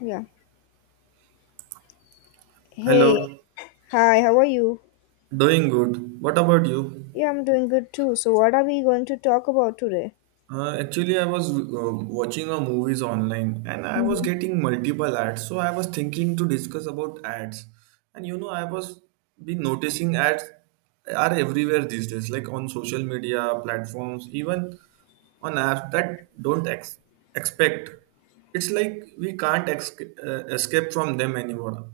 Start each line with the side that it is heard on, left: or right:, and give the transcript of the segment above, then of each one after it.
left: Yeah. Hey,
right: Hello,
left: hi, how are you?
right: doing good. What about you?
left: Yeah, I'm doing good too. So, what are we going to talk about today?
right: Actually, I was watching a movies online and I was
left: Mhm.
right: getting multiple ads. So I was thinking to discuss about ads. And you know, I was been noticing ads are everywhere these days, like on social media platforms, even on apps that don't expect. It's like we can't escape from them anymore.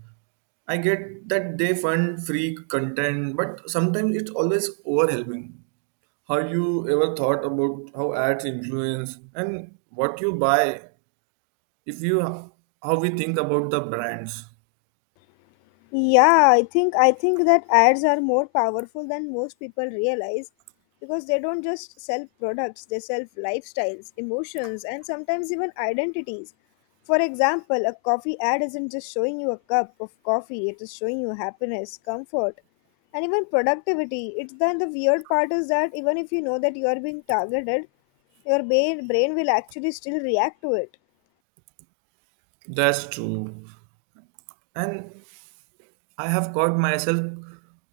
right: I get that they fund free content, but sometimes it's always overwhelming. Have you ever thought about how ads influence and what you buy? If you how we think about the brands,
left: Yeah, I think that ads are more powerful than most people realize because they don't just sell products, they sell lifestyles, emotions, and sometimes even identities. For example, a coffee ad isn't just showing you a cup of coffee, it is showing you happiness, comfort, and even productivity. It's then the weird part is that even if you know that you are being targeted, your brain will actually still react to it.
right: that's true. And I have caught myself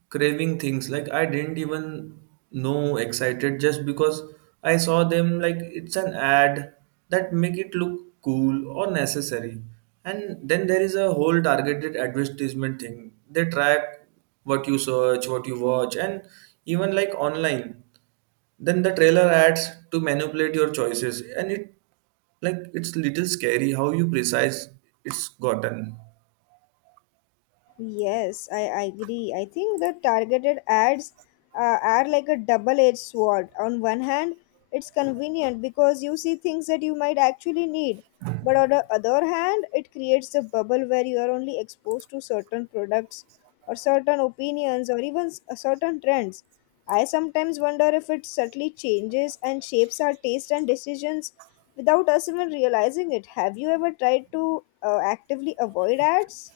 right: craving things like I didn't even know excited just because I saw them like it's an ad that make it look cool or necessary. And then there is a whole targeted advertisement thing. They track what you search, what you watch, and even like online. Then the trailer adds to manipulate your choices, and it like it's little scary how you precise it's gotten.
left: Yes, I agree. I think the targeted ads are like a double-edged sword. On one hand, it's convenient because you see things that you might actually need. But on the other hand, it creates a bubble where you are only exposed to certain products or certain opinions or even certain trends. I sometimes wonder if it subtly changes and shapes our taste and decisions without us even realizing it. Have you ever tried to actively avoid ads?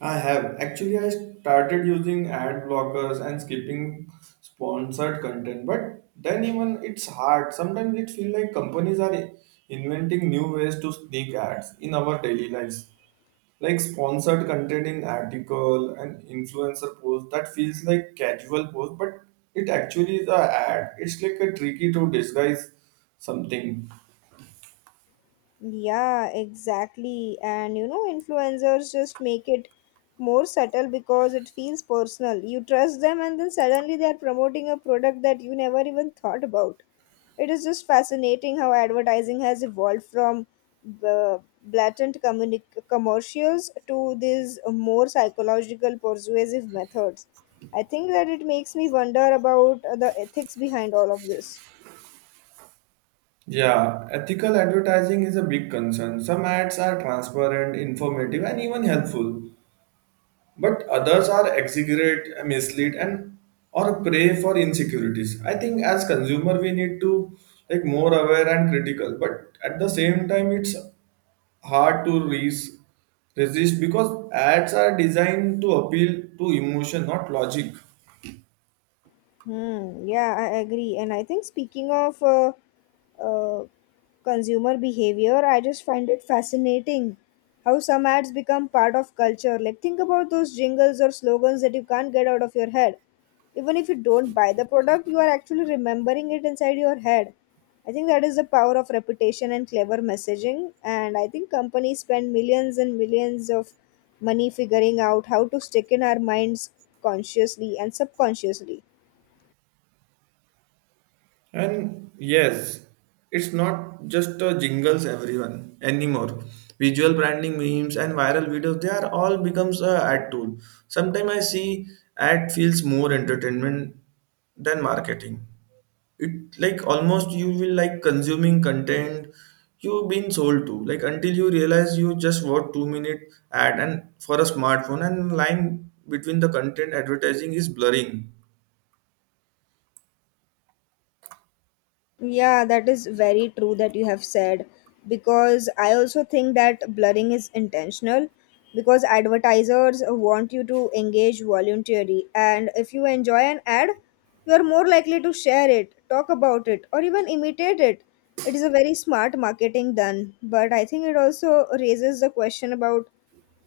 right: I have actually I started using ad blockers and skipping sponsored content, but then even it's hard. Sometimes it feels like companies are inventing new ways to sneak ads in our daily lives, like sponsored content in article and influencer post that feels like casual post, but it actually is a ad. It's like a tricky to disguise something.
left: Yeah, exactly. And you know, influencers just make it more subtle because it feels personal. You trust them, and then suddenly they are promoting a product that you never even thought about. It is just fascinating how advertising has evolved from the commercials to these more psychological, persuasive methods. I think that it makes me wonder about the ethics behind all of this.
right: Yeah, ethical advertising is a big concern. Some ads are transparent, informative, and even helpful, but others are exaggerate mislead and or prey for insecurities. I think as consumer we need to like more aware and critical, but at the same time it's hard to resist because ads are designed to appeal to emotion not logic.
left: Hmm, yeah, I agree. And I think speaking of uh, consumer behavior, I just find it fascinating how some ads become part of culture. Like, think about those jingles or slogans that you can't get out of your head. Even if you don't buy the product, you are actually remembering it inside your head. I think that is the power of reputation and clever messaging. And I think companies spend millions and millions of money figuring out how to stick in our minds consciously and subconsciously.
right: And yes, it's not just jingles everyone anymore. Visual branding, memes, and viral videos, they are all becomes a ad tool. Sometimes I see ad feels more entertainment than marketing. It like almost you will like consuming content you've been sold to. Like until you realize you just watch 2-minute ad and for a smartphone, and line between the content advertising is blurring.
left: Yeah, that is very true that you have said because I also think that blurring is intentional because advertisers want you to engage voluntarily, and if you enjoy an ad, you are more likely to share it, talk about it, or even imitate it. It is a very smart marketing done, but I think it also raises the question about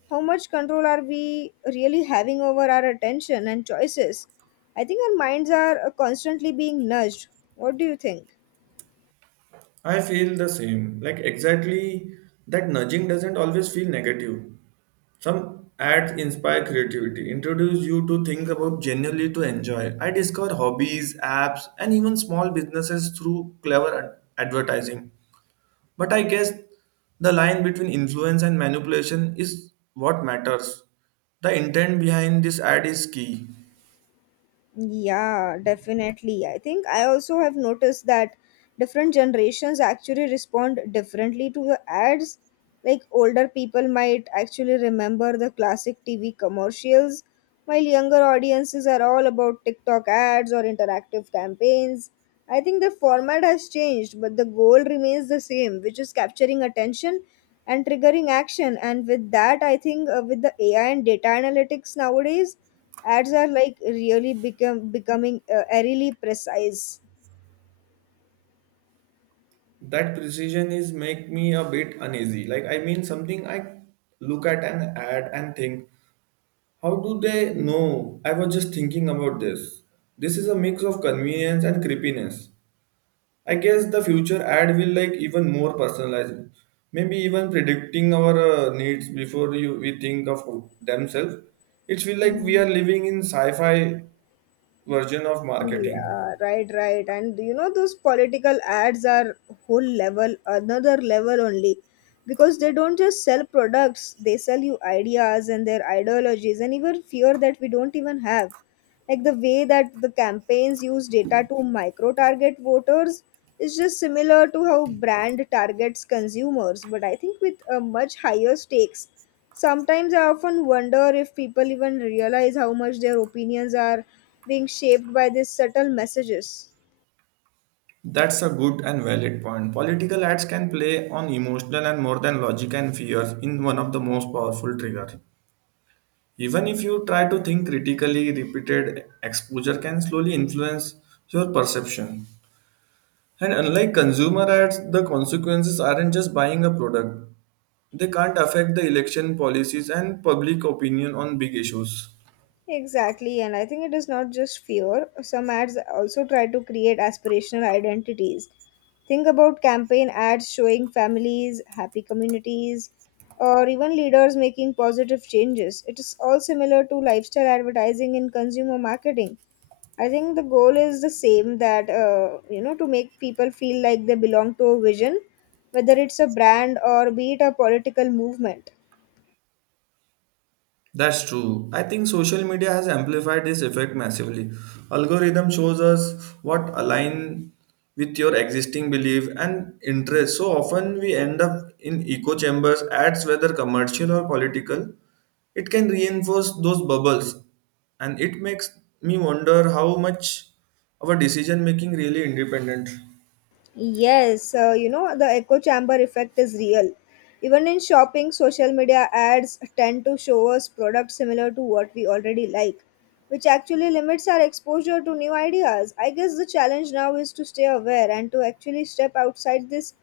left: how much control are we really having over our attention and choices. I think our minds are constantly being nudged. What do you think?
right: I feel the same. Like exactly that nudging doesn't always feel negative. Some ads inspire creativity, introduce you to think about genuinely to enjoy. I discover hobbies, apps, and even small businesses through clever advertising. But I guess the line between influence and manipulation is what matters. The intent behind this ad is key.
left: Yeah, definitely. I think I also have noticed that different generations actually respond differently to the ads. Like older people might actually remember the classic TV commercials, while younger audiences are all about TikTok ads or interactive campaigns. I think the format has changed, but the goal remains the same, which is capturing attention and triggering action. And with that, I think with the AI and data analytics nowadays, ads are like really become becoming eerily precise.
right: That precision is make me a bit uneasy. Like I mean something I look at an ad and think, how do they know? I was just thinking about this. This is a mix of convenience and creepiness. I guess the future ad will like even more personalized. Maybe even predicting our needs before you, we think of themselves. It feel like we
left: Mhm.
right: are living in sci-fi version of marketing.
left: Yeah, right, right, and you know those political ads are whole level, another level only, because they don't just sell products, they sell you ideas and their ideologies and even fear that we don't even have. Like the way that the campaigns use data to micro target voters is just similar to how brand targets consumers, but I think with a much higher stakes. Sometimes I often wonder if people even realize how much their opinions are being shaped by these subtle messages.
right: That's a good and valid point. Political ads can play on emotional and more than logic, and fears in one of the most powerful trigger. Even if you try to think critically, repeated exposure can slowly influence your perception. And unlike consumer ads, the consequences aren't just buying a product, they can't affect the election policies and public opinion on big issues.
left: Exactly, and I think it is not just fear. Some ads also try to create aspirational identities. Think about campaign ads showing families, happy communities, or even leaders making positive changes. It is all similar to lifestyle advertising in consumer marketing. I think the goal is the same, that, to make people feel like they belong to a vision, whether it's a brand or be it a political movement.
right: That's true. I think social media has amplified this effect massively. Algorithm shows us what align with your existing belief and interest. So often we end up in echo chambers, ads whether commercial or political. It can reinforce those bubbles and it makes me wonder how much our decision making really independent.
left: Yes, the echo chamber effect is real. Even in shopping, social media ads tend to show us products similar to what we already like, which actually limits our exposure to new ideas. I guess the challenge now is to stay aware and to actually step outside this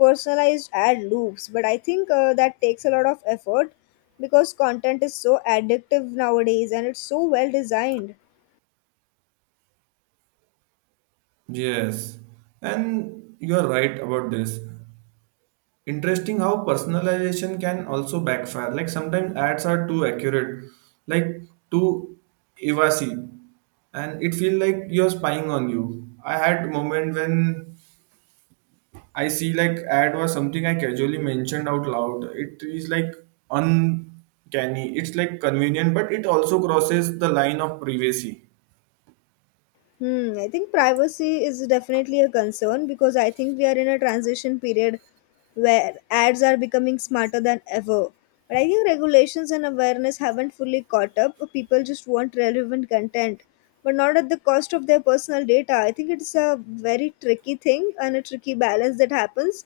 left: personalized ad loops. But I think that takes a lot of effort because content is so addictive nowadays and it's so well designed.
right: Yes, and you are right about this. Interesting how personalization can also backfire. Like sometimes ads are too accurate, like too evasive, and it feel like you're spying on you. I had moment when I see like ad was something I casually mentioned out loud. It is like uncanny. It's like convenient, but it also crosses the line of privacy.
left: Hmm, I think privacy is definitely a concern because I think we are in a transition period where ads are becoming smarter than ever. But I think regulations and awareness haven't fully caught up. People just want relevant content, but not at the cost of their personal data. I think it's a very tricky thing and a tricky balance that happens.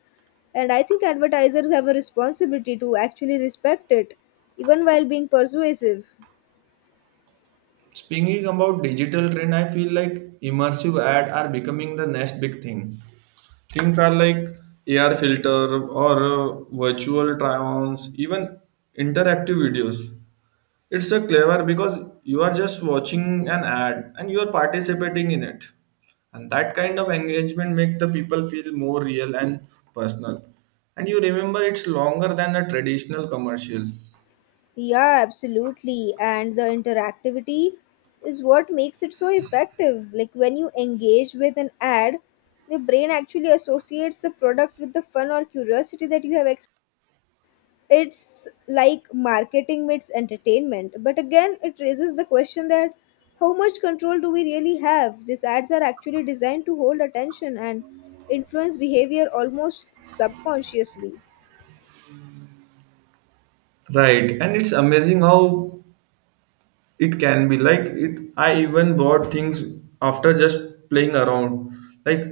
left: And I think advertisers have a responsibility to actually respect it, even while being persuasive.
right: Speaking about digital trend, I feel like immersive ad are becoming the next big thing. Things are like AR filter or virtual try-ons, even interactive videos. It's a clever because you are just watching an ad and you are participating in it. And that kind of engagement make the people feel more real and personal. And you remember it's longer than a traditional commercial.
left: Yeah, absolutely. And the interactivity is what makes it so effective. Like when you engage with an ad, your brain actually associates the product with the fun or curiosity that you have experienced. It's like marketing meets entertainment. But again, it raises the question that how much control do we really have? These ads are actually designed to hold attention and influence behavior almost subconsciously.
right: Right, and it's amazing how it can be like it I even bought things after just playing around like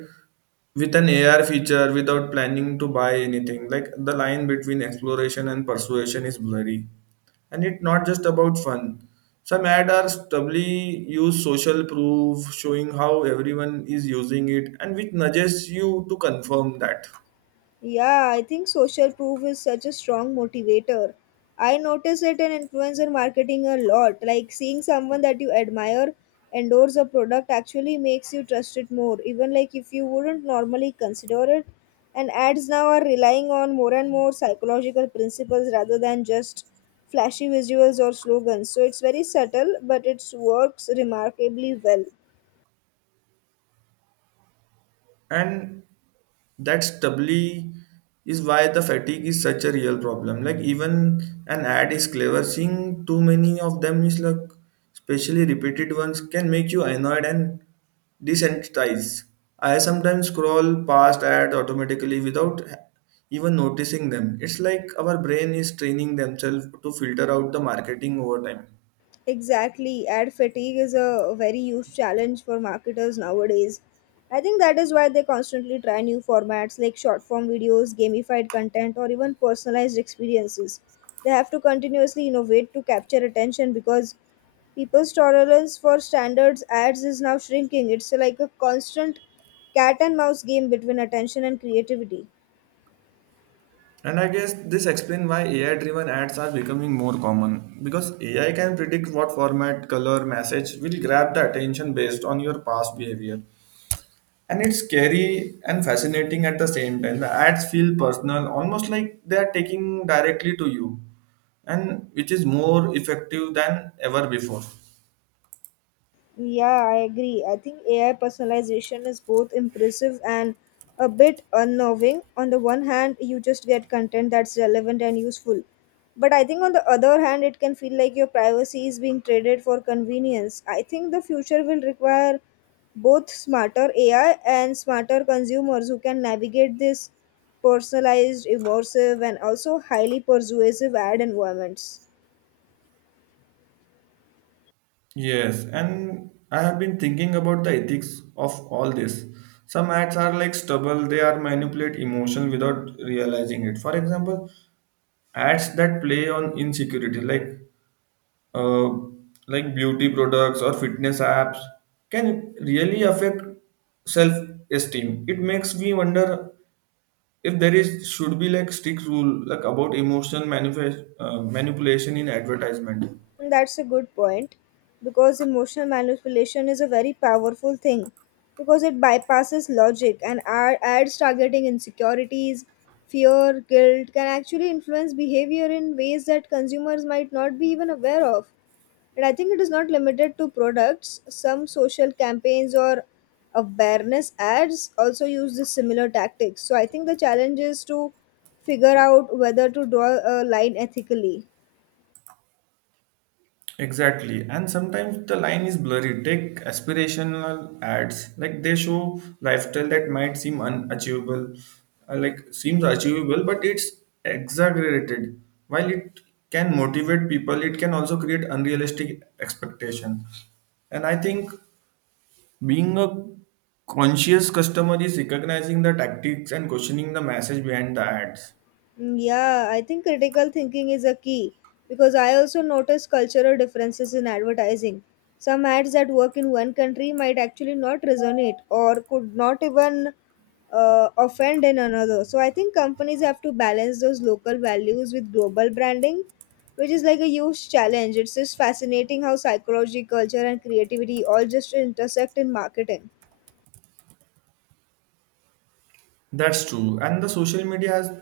right: with an ar feature without planning to buy anything. Like the line between exploration and persuasion is blurry, and it's not just about fun. Some ads are doubly use social proof, showing how everyone is using it and which nudges you to confirm that.
left: Yeah, I think social proof is such a strong motivator. I notice it in influencer marketing a lot. Like seeing someone that you admire endorse a product actually makes you trust it more, even like if you wouldn't normally consider it. And ads now are relying on more and more psychological principles rather than just flashy visuals or slogans. So it's very subtle, but it works remarkably well.
right: And that's doubly is why the fatigue is such a real problem. Like even an ad is clever, seeing too many of them is like especially repeated ones can make you annoyed and desensitized. I sometimes scroll past ads automatically without even noticing them. It's like our brain is training themselves to filter out the marketing over time.
left: Exactly. Ad fatigue is a very huge challenge for marketers nowadays. I think that is why they constantly try new formats like short form videos, gamified content, or even personalized experiences. They have to continuously innovate to capture attention because people's tolerance for standards ads is now shrinking. It's like a constant cat and mouse game between attention and creativity.
right: And I guess this explains why AI driven ads are becoming more common because AI can predict what format, color, message will grab the attention based on your past behavior. And it's scary and fascinating at the same time. The ads feel personal, almost like they are taking directly to you, and which is more effective than ever before.
left: Yeah, I agree. I think AI personalization is both impressive and a bit unnerving. On the one hand, you just get content that's relevant and useful. But I think on the other hand, it can feel like your privacy is being traded for convenience. I think the future will require both smarter AI and smarter consumers who can navigate this personalized, immersive, and also highly persuasive ad environments.
right: Yes, and I have been thinking about the ethics of all this. Some ads are like stubble, they are manipulate emotion without realizing it. For example, ads that play on insecurity uh, like beauty products or fitness apps can really affect self esteem. It makes me wonder if there is should be like strict rule like about emotion manifest manipulation in advertisement.
left: That's a good point because emotional manipulation is a very powerful thing because it bypasses logic, and adds targeting insecurities, fear, guilt can actually influence behavior in ways that consumers might not be even aware of. And I think it is not limited to products, some social campaigns or awareness ads also use the similar tactics. So I think the challenge is to figure out whether to draw a line ethically.
right: Exactly. And sometimes the line is blurry. Take aspirational ads. Like they show lifestyle that might seem unachievable, like seems achievable, but it's exaggerated. While it can motivate people, it can also create unrealistic expectation. And I think being a conscious customer is recognizing the tactics and questioning the message behind the ads.
left: Mm, yeah, I think critical thinking is a key because I also notice cultural differences in advertising. Some ads that work in one country might actually not resonate or could not even offend in another. So I think companies have to balance those local values with global branding, which is like a huge challenge. It's just fascinating how psychology, culture, and creativity all just intersect in marketing.
right: That's true. And the social media has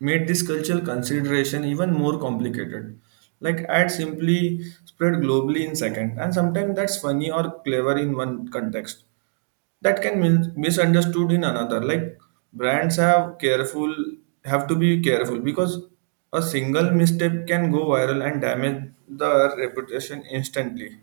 right: made this cultural consideration even more complicated. Like ads simply spread globally in second, and sometimes that's funny or clever in one context. That can misunderstood in another. Like brands have careful have to be careful because a single misstep can go viral and damage the reputation instantly.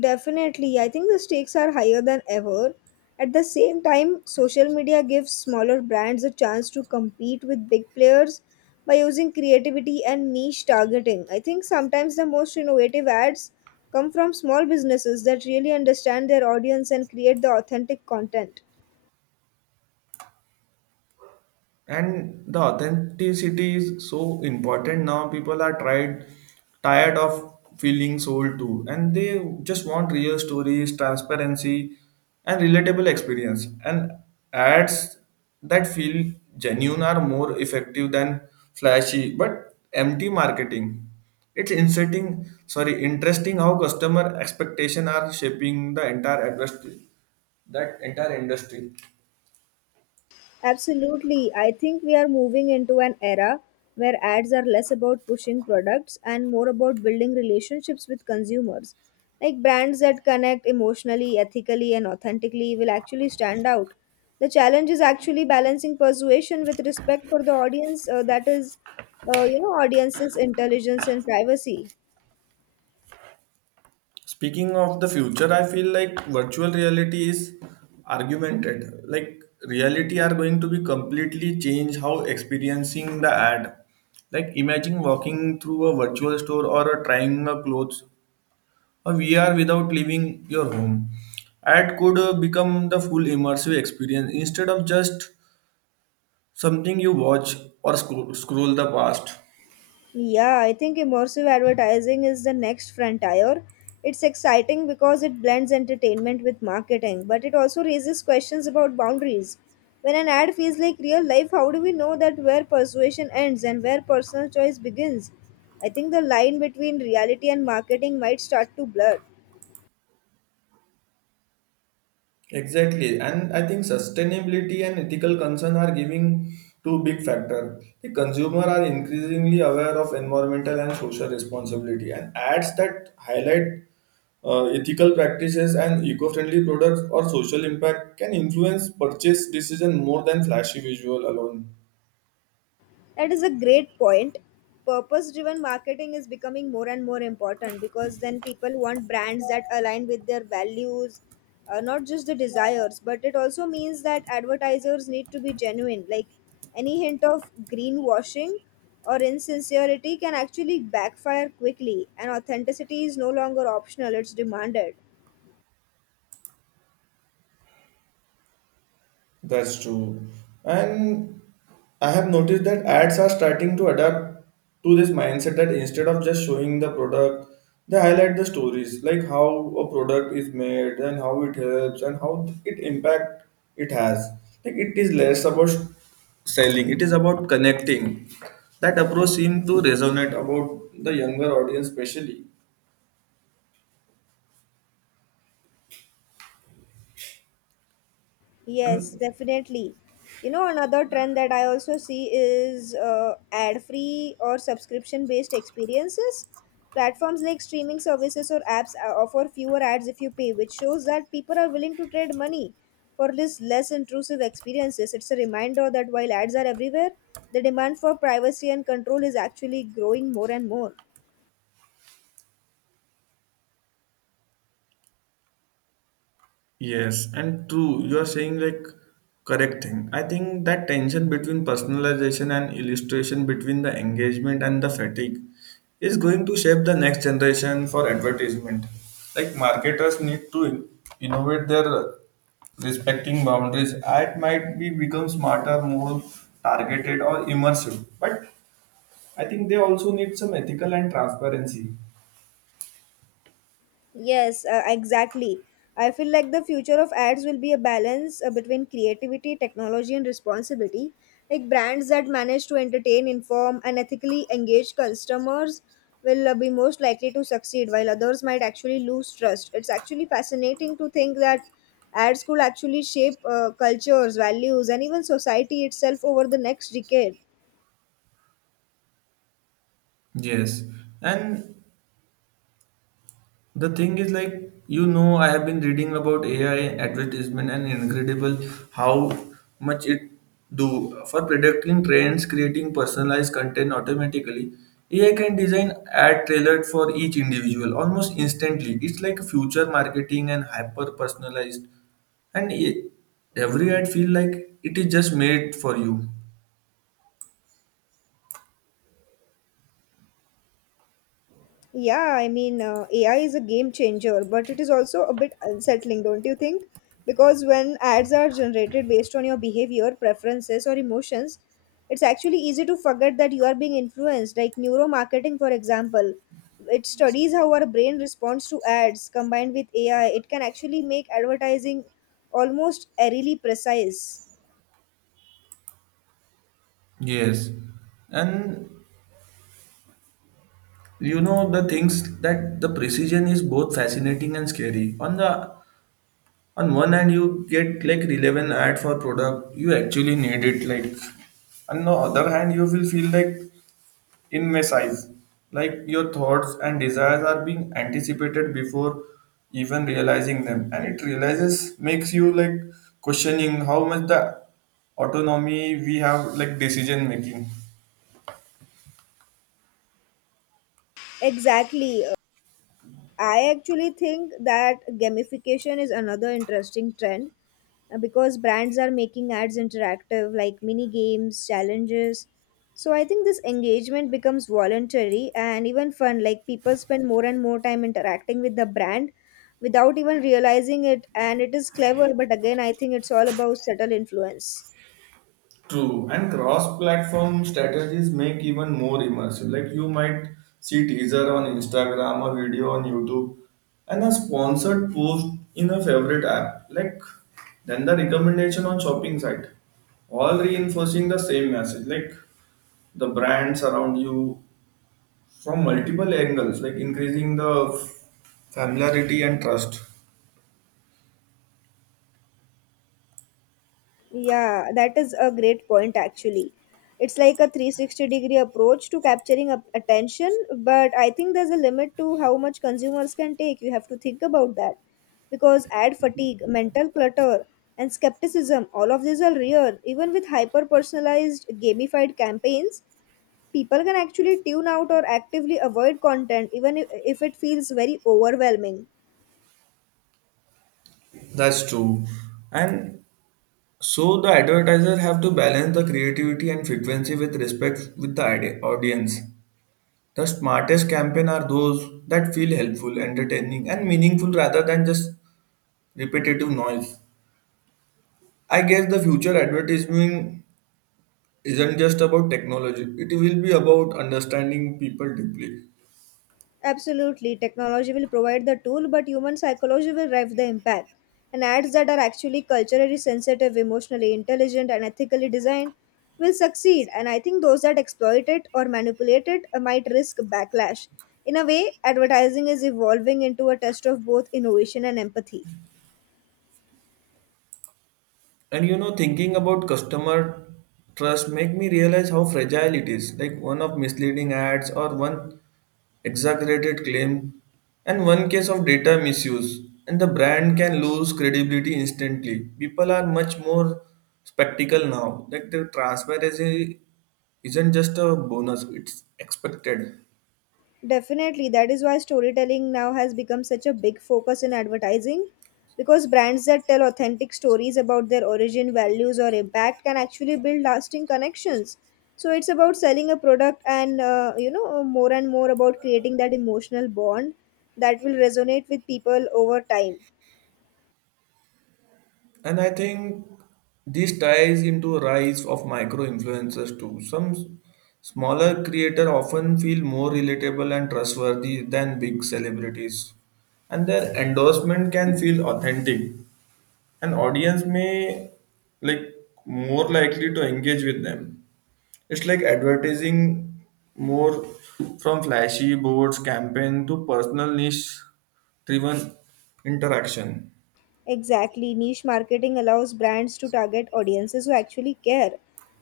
left: Definitely, I think the stakes are higher than ever. At the same time, social media gives smaller brands a chance to compete with big players by using creativity and niche targeting. I think sometimes the most innovative ads come from small businesses that really understand their audience and create the authentic content.
right: And the authenticity is so important now. People are tried tired of feeling sold to, and they just want real stories, transparency, and relatable experience. And ads that feel genuine are more effective than flashy but empty marketing. It's inserting sorry interesting how customer expectation are shaping the entire industry, that entire industry.
left: Absolutely. I think we are moving into an era where ads are less about pushing products and more about building relationships with consumers. Like brands that connect emotionally, ethically, and authentically will actually stand out. The challenge is actually balancing persuasion with respect for the audience, that is, audience's intelligence and privacy.
right: Speaking of the future, I feel like virtual reality is argumented. Like reality are going to be completely change how experiencing the ad. Like imagine walking through a virtual store or a trying a clothes or VR without leaving your home. Ad could become the full immersive experience instead of just something you watch or scroll the past.
left: Yeah, I think immersive advertising is the next frontier. It's exciting because it blends entertainment with marketing, but it also raises questions about boundaries. When an ad feels like real life, how do we know that where persuasion ends and where personal choice begins? I think the line between reality and marketing might start to blur.
right: Exactly, and I think sustainability and ethical concern are giving two big factor. The consumer are increasingly aware of environmental and social responsibility, and ads that highlight ethical practices and eco-friendly products or social impact can influence purchase decision more than flashy visual alone.
left: That is a great point. Purpose driven marketing is becoming more and more important because then people want brands that align with their values, not just the desires, but it also means that advertisers need to be genuine. Like any hint of greenwashing or insincerity can actually backfire quickly, and authenticity is no longer optional, it's demanded.
right: That's true. And I have noticed that ads are starting to adapt to this mindset that instead of just showing the product, they highlight the stories like how a product is made and how it helps and how it impact it has. Like it is less about selling, it is about connecting. That approach seemed to resonate about the younger audience especially.
left: Yes,
right: And
left: definitely. You know, another trend that I also see is ad-free or subscription-based experiences. Platforms like streaming services or apps offer fewer ads if you pay, which shows that people are willing to trade money for this less intrusive experiences. It's a reminder that while ads are everywhere, the demand for privacy and control is actually growing more and more.
right: yes, and true, you are saying like correct thing. I think that tension between personalization and illustration between the engagement and the fatigue is going to shape the next generation for advertisement. Like marketers need to innovate their respecting boundaries. Ad might be become smarter, more targeted or immersive. But I think they also need some ethical and transparency.
left: Yes, exactly. I feel like the future of ads will be a balance between creativity, technology, and responsibility. Like brands that manage to entertain, inform, and ethically engage customers will be most likely to succeed, while others might actually lose trust. It's actually fascinating to think that ads could actually shape cultures, values, and even society itself over the next decade.
right: Yes, and the thing is, like, you know, I have been reading about AI advertisement and incredible how much it do for predicting trends, creating personalized content automatically. AI can design ad tailored for each individual almost instantly. It's like future marketing and hyper personalized. And it, every ad feel like it is just made for you.
left: Yeah, I mean, AI is a game changer, but it is also a bit unsettling, don't you think? Because when ads are generated based on your behavior, preferences, or emotions, it's actually easy to forget that you are being influenced. Like neuromarketing, for example, it studies how our brain responds to ads combined with AI. It can actually make advertising almost eerily precise.
right: Yes. And you know the things that the precision is both fascinating and scary. On the on one hand you get like relevant ad for product you actually need it. Like on the other hand you will feel like in my size, like your thoughts and desires are being anticipated before even realizing them, and it realizes makes you like questioning how much the autonomy we have like decision making.
left: Exactly. I actually think that gamification is another interesting trend because brands are making ads interactive like mini games challenges, so I think this engagement becomes voluntary and even fun, like people spend more and more time interacting with the brand without even realizing it. And it is clever, but again I think it's all about subtle influence.
right: True, and cross-platform strategies make even more immersive. Like you might see teaser on Instagram, a video on YouTube, and a sponsored post in a favorite app. Like then the recommendation on shopping site, all reinforcing the same message. Like the brands around you from multiple angles, like increasing the familiarity and trust.
left: Yeah, that is a great point actually. It's like a 360 degree approach to capturing up attention, but I think there's a limit to how much consumers can take. You have to think about that because ad fatigue, mental clutter, and skepticism, all of these are real. Even with hyper personalized gamified campaigns, people can actually tune out or actively avoid content even if it feels very overwhelming.
right: That's true, and so the advertiser have to balance the creativity and frequency with respect with the audience. The smartest campaign are those that feel helpful, entertaining, and meaningful rather than just repetitive noise. I guess the future advertising isn't just about technology; it will be about understanding people deeply.
left: Absolutely, technology will provide the tool, but human psychology will drive the impact. And ads that are actually culturally sensitive, emotionally intelligent, and ethically designed will succeed. And I think those that exploit it or manipulate it might risk backlash. In a way, advertising is evolving into a test of both innovation and empathy.
right: And you know, thinking about customer trust make me realize how fragile it is. Like one of misleading ads or one exaggerated claim, and one case of data misuse, and the brand can lose credibility instantly. People are much more spectacle now. Like the transparency isn't just a bonus, it's expected.
left: Definitely. That is why storytelling now has become such a big focus in advertising, because brands that tell authentic stories about their origin, values, or impact can actually build lasting connections. So it's about selling a product and, you know, more and more about creating that emotional bond that will resonate with people over time.
right: And I think this ties into a rise of micro influencers too. Some smaller creator often feel more relatable and trustworthy than big celebrities. And their endorsement can feel authentic. An audience may like more likely to engage with them. It's like advertising more from flashy boards campaign to personal niche driven interaction.
left: Exactly. Niche marketing allows brands to target audiences who actually care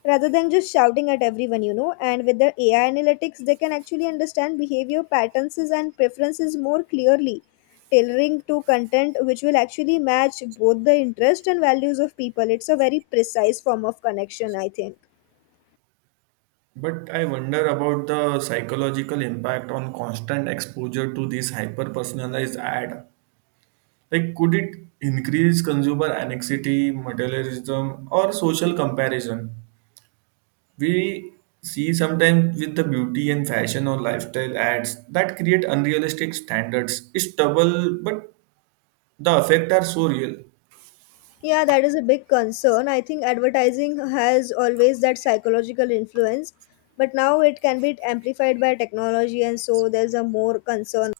left: rather than just shouting at everyone, you know. And with the AI analytics, they can actually understand behavior patterns and preferences more clearly, tailoring to content which will actually match both the interest and values of people. It's a very precise form of connection, I think.
right: But I wonder about the psychological impact on constant exposure to this hyper personalized ad. Like could it increase consumer anxiety materialism or social comparison. We see sometimes with the beauty and fashion or lifestyle ads that create unrealistic standards. It's double, but the effects are so real.
left: Yeah, that is a big concern. I think advertising has always that psychological influence, but now it can be amplified by technology, and so there's a more concern.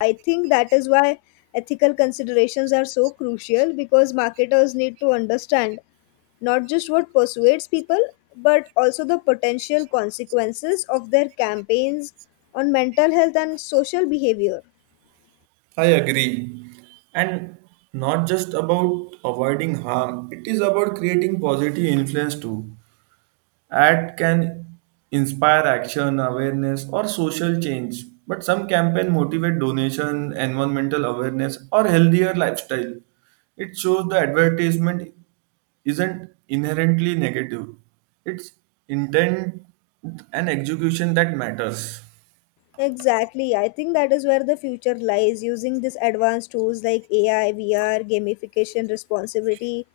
left: I think that is why ethical considerations are so crucial, because marketers need to understand not just what persuades people but also the potential consequences of their campaigns on mental health and social behavior.
right: I agree. And not just about avoiding harm, it is about creating positive influence too. Ad can inspire action, awareness, or social change, but some campaign motivate donation, environmental awareness, or healthier lifestyle. It shows the advertisement isn't inherently negative. It's intent and execution that matters.
left: Exactly. I think that is where the future lies, using these advanced tools like AI, VR, gamification, responsibility,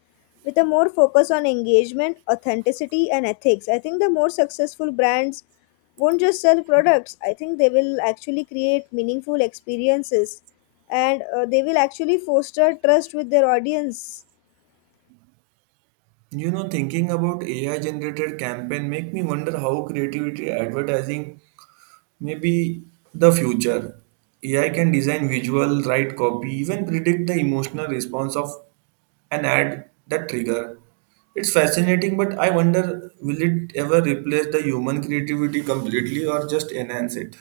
left: with a more focus on engagement, authenticity, and ethics. I think the more successful brands won't just sell products, I think they will actually create meaningful experiences and they will actually foster trust with their audience.
right: You know, thinking about AI generated campaign make me wonder how creativity advertising maybe the future. AI can design visual, write copy, even predict the emotional response of an ad that trigger. It's fascinating, but I wonder will it ever replace the human creativity completely or just enhance it?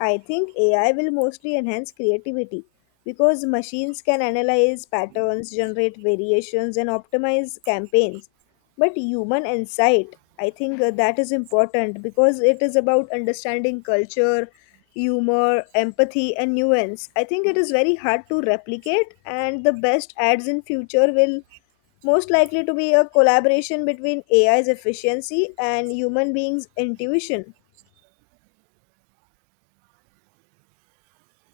left: I think AI will mostly enhance creativity because machines can analyze patterns, generate variations, and optimize campaigns. But human insight, I think that is important because it is about understanding culture, humor, empathy, and nuance. I think it is very hard to replicate, and the best ads in future will most likely to be a collaboration between AI's efficiency and human beings' intuition.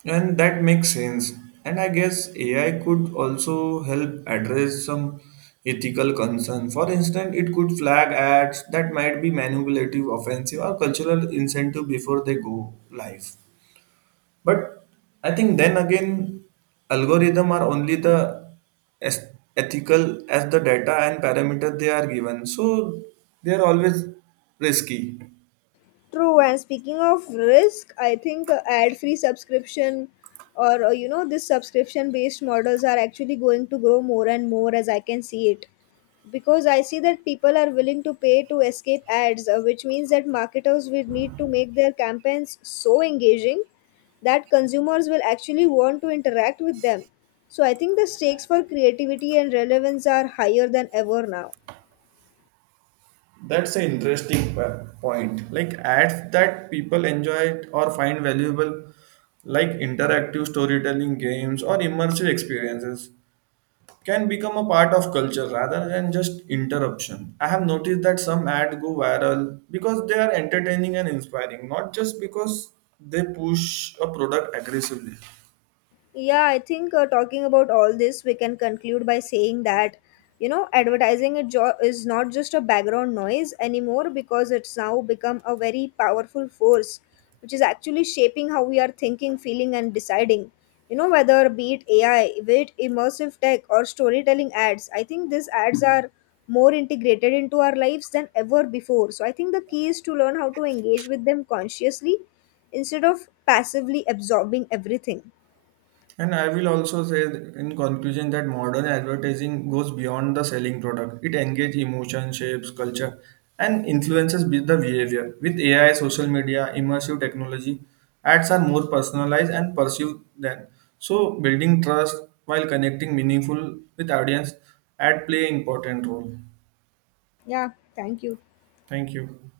right: And that makes sense. And I guess AI could also help address some ethical concern. For instance, it could flag ads that might be manipulative, offensive, or cultural incentive before they go live. But I think then again, algorithm are only the as ethical as the data and parameter they are given. So they are always risky.
left: True, and speaking of risk, I think ad-free subscription or you know, this subscription-based models are actually going to grow more and more as I can see it. Because I see that people are willing to pay to escape ads, which means that marketers will need to make their campaigns so engaging that consumers will actually want to interact with them. So I think the stakes for creativity and relevance are higher than ever now.
right: That's an interesting point. Like ads that people enjoy or find valuable, like interactive storytelling games or immersive experiences, can become a part of culture rather than just interruption. I have noticed that some ads go viral because they are entertaining and inspiring, not just because they push a product aggressively.
left: Yeah, I think talking about all this, we can conclude by saying that, you know, advertising is not just a background noise anymore because it's now become a very powerful force, which is actually shaping how we are thinking, feeling, and deciding. You know, whether be it AI, be it immersive tech, or storytelling ads, I think these ads are more integrated into our lives than ever before. So I think the key is to learn how to engage with them consciously instead of passively absorbing everything.
right: And I will also say in conclusion that modern advertising goes beyond the selling product. It engages emotion, shapes, culture, and influences with the behavior. With AI, social media, immersive technology, ads are more personalized and perceived than. So building trust while connecting meaningful with audience, ad play important role.
left: Yeah, thank you.
right: Thank you.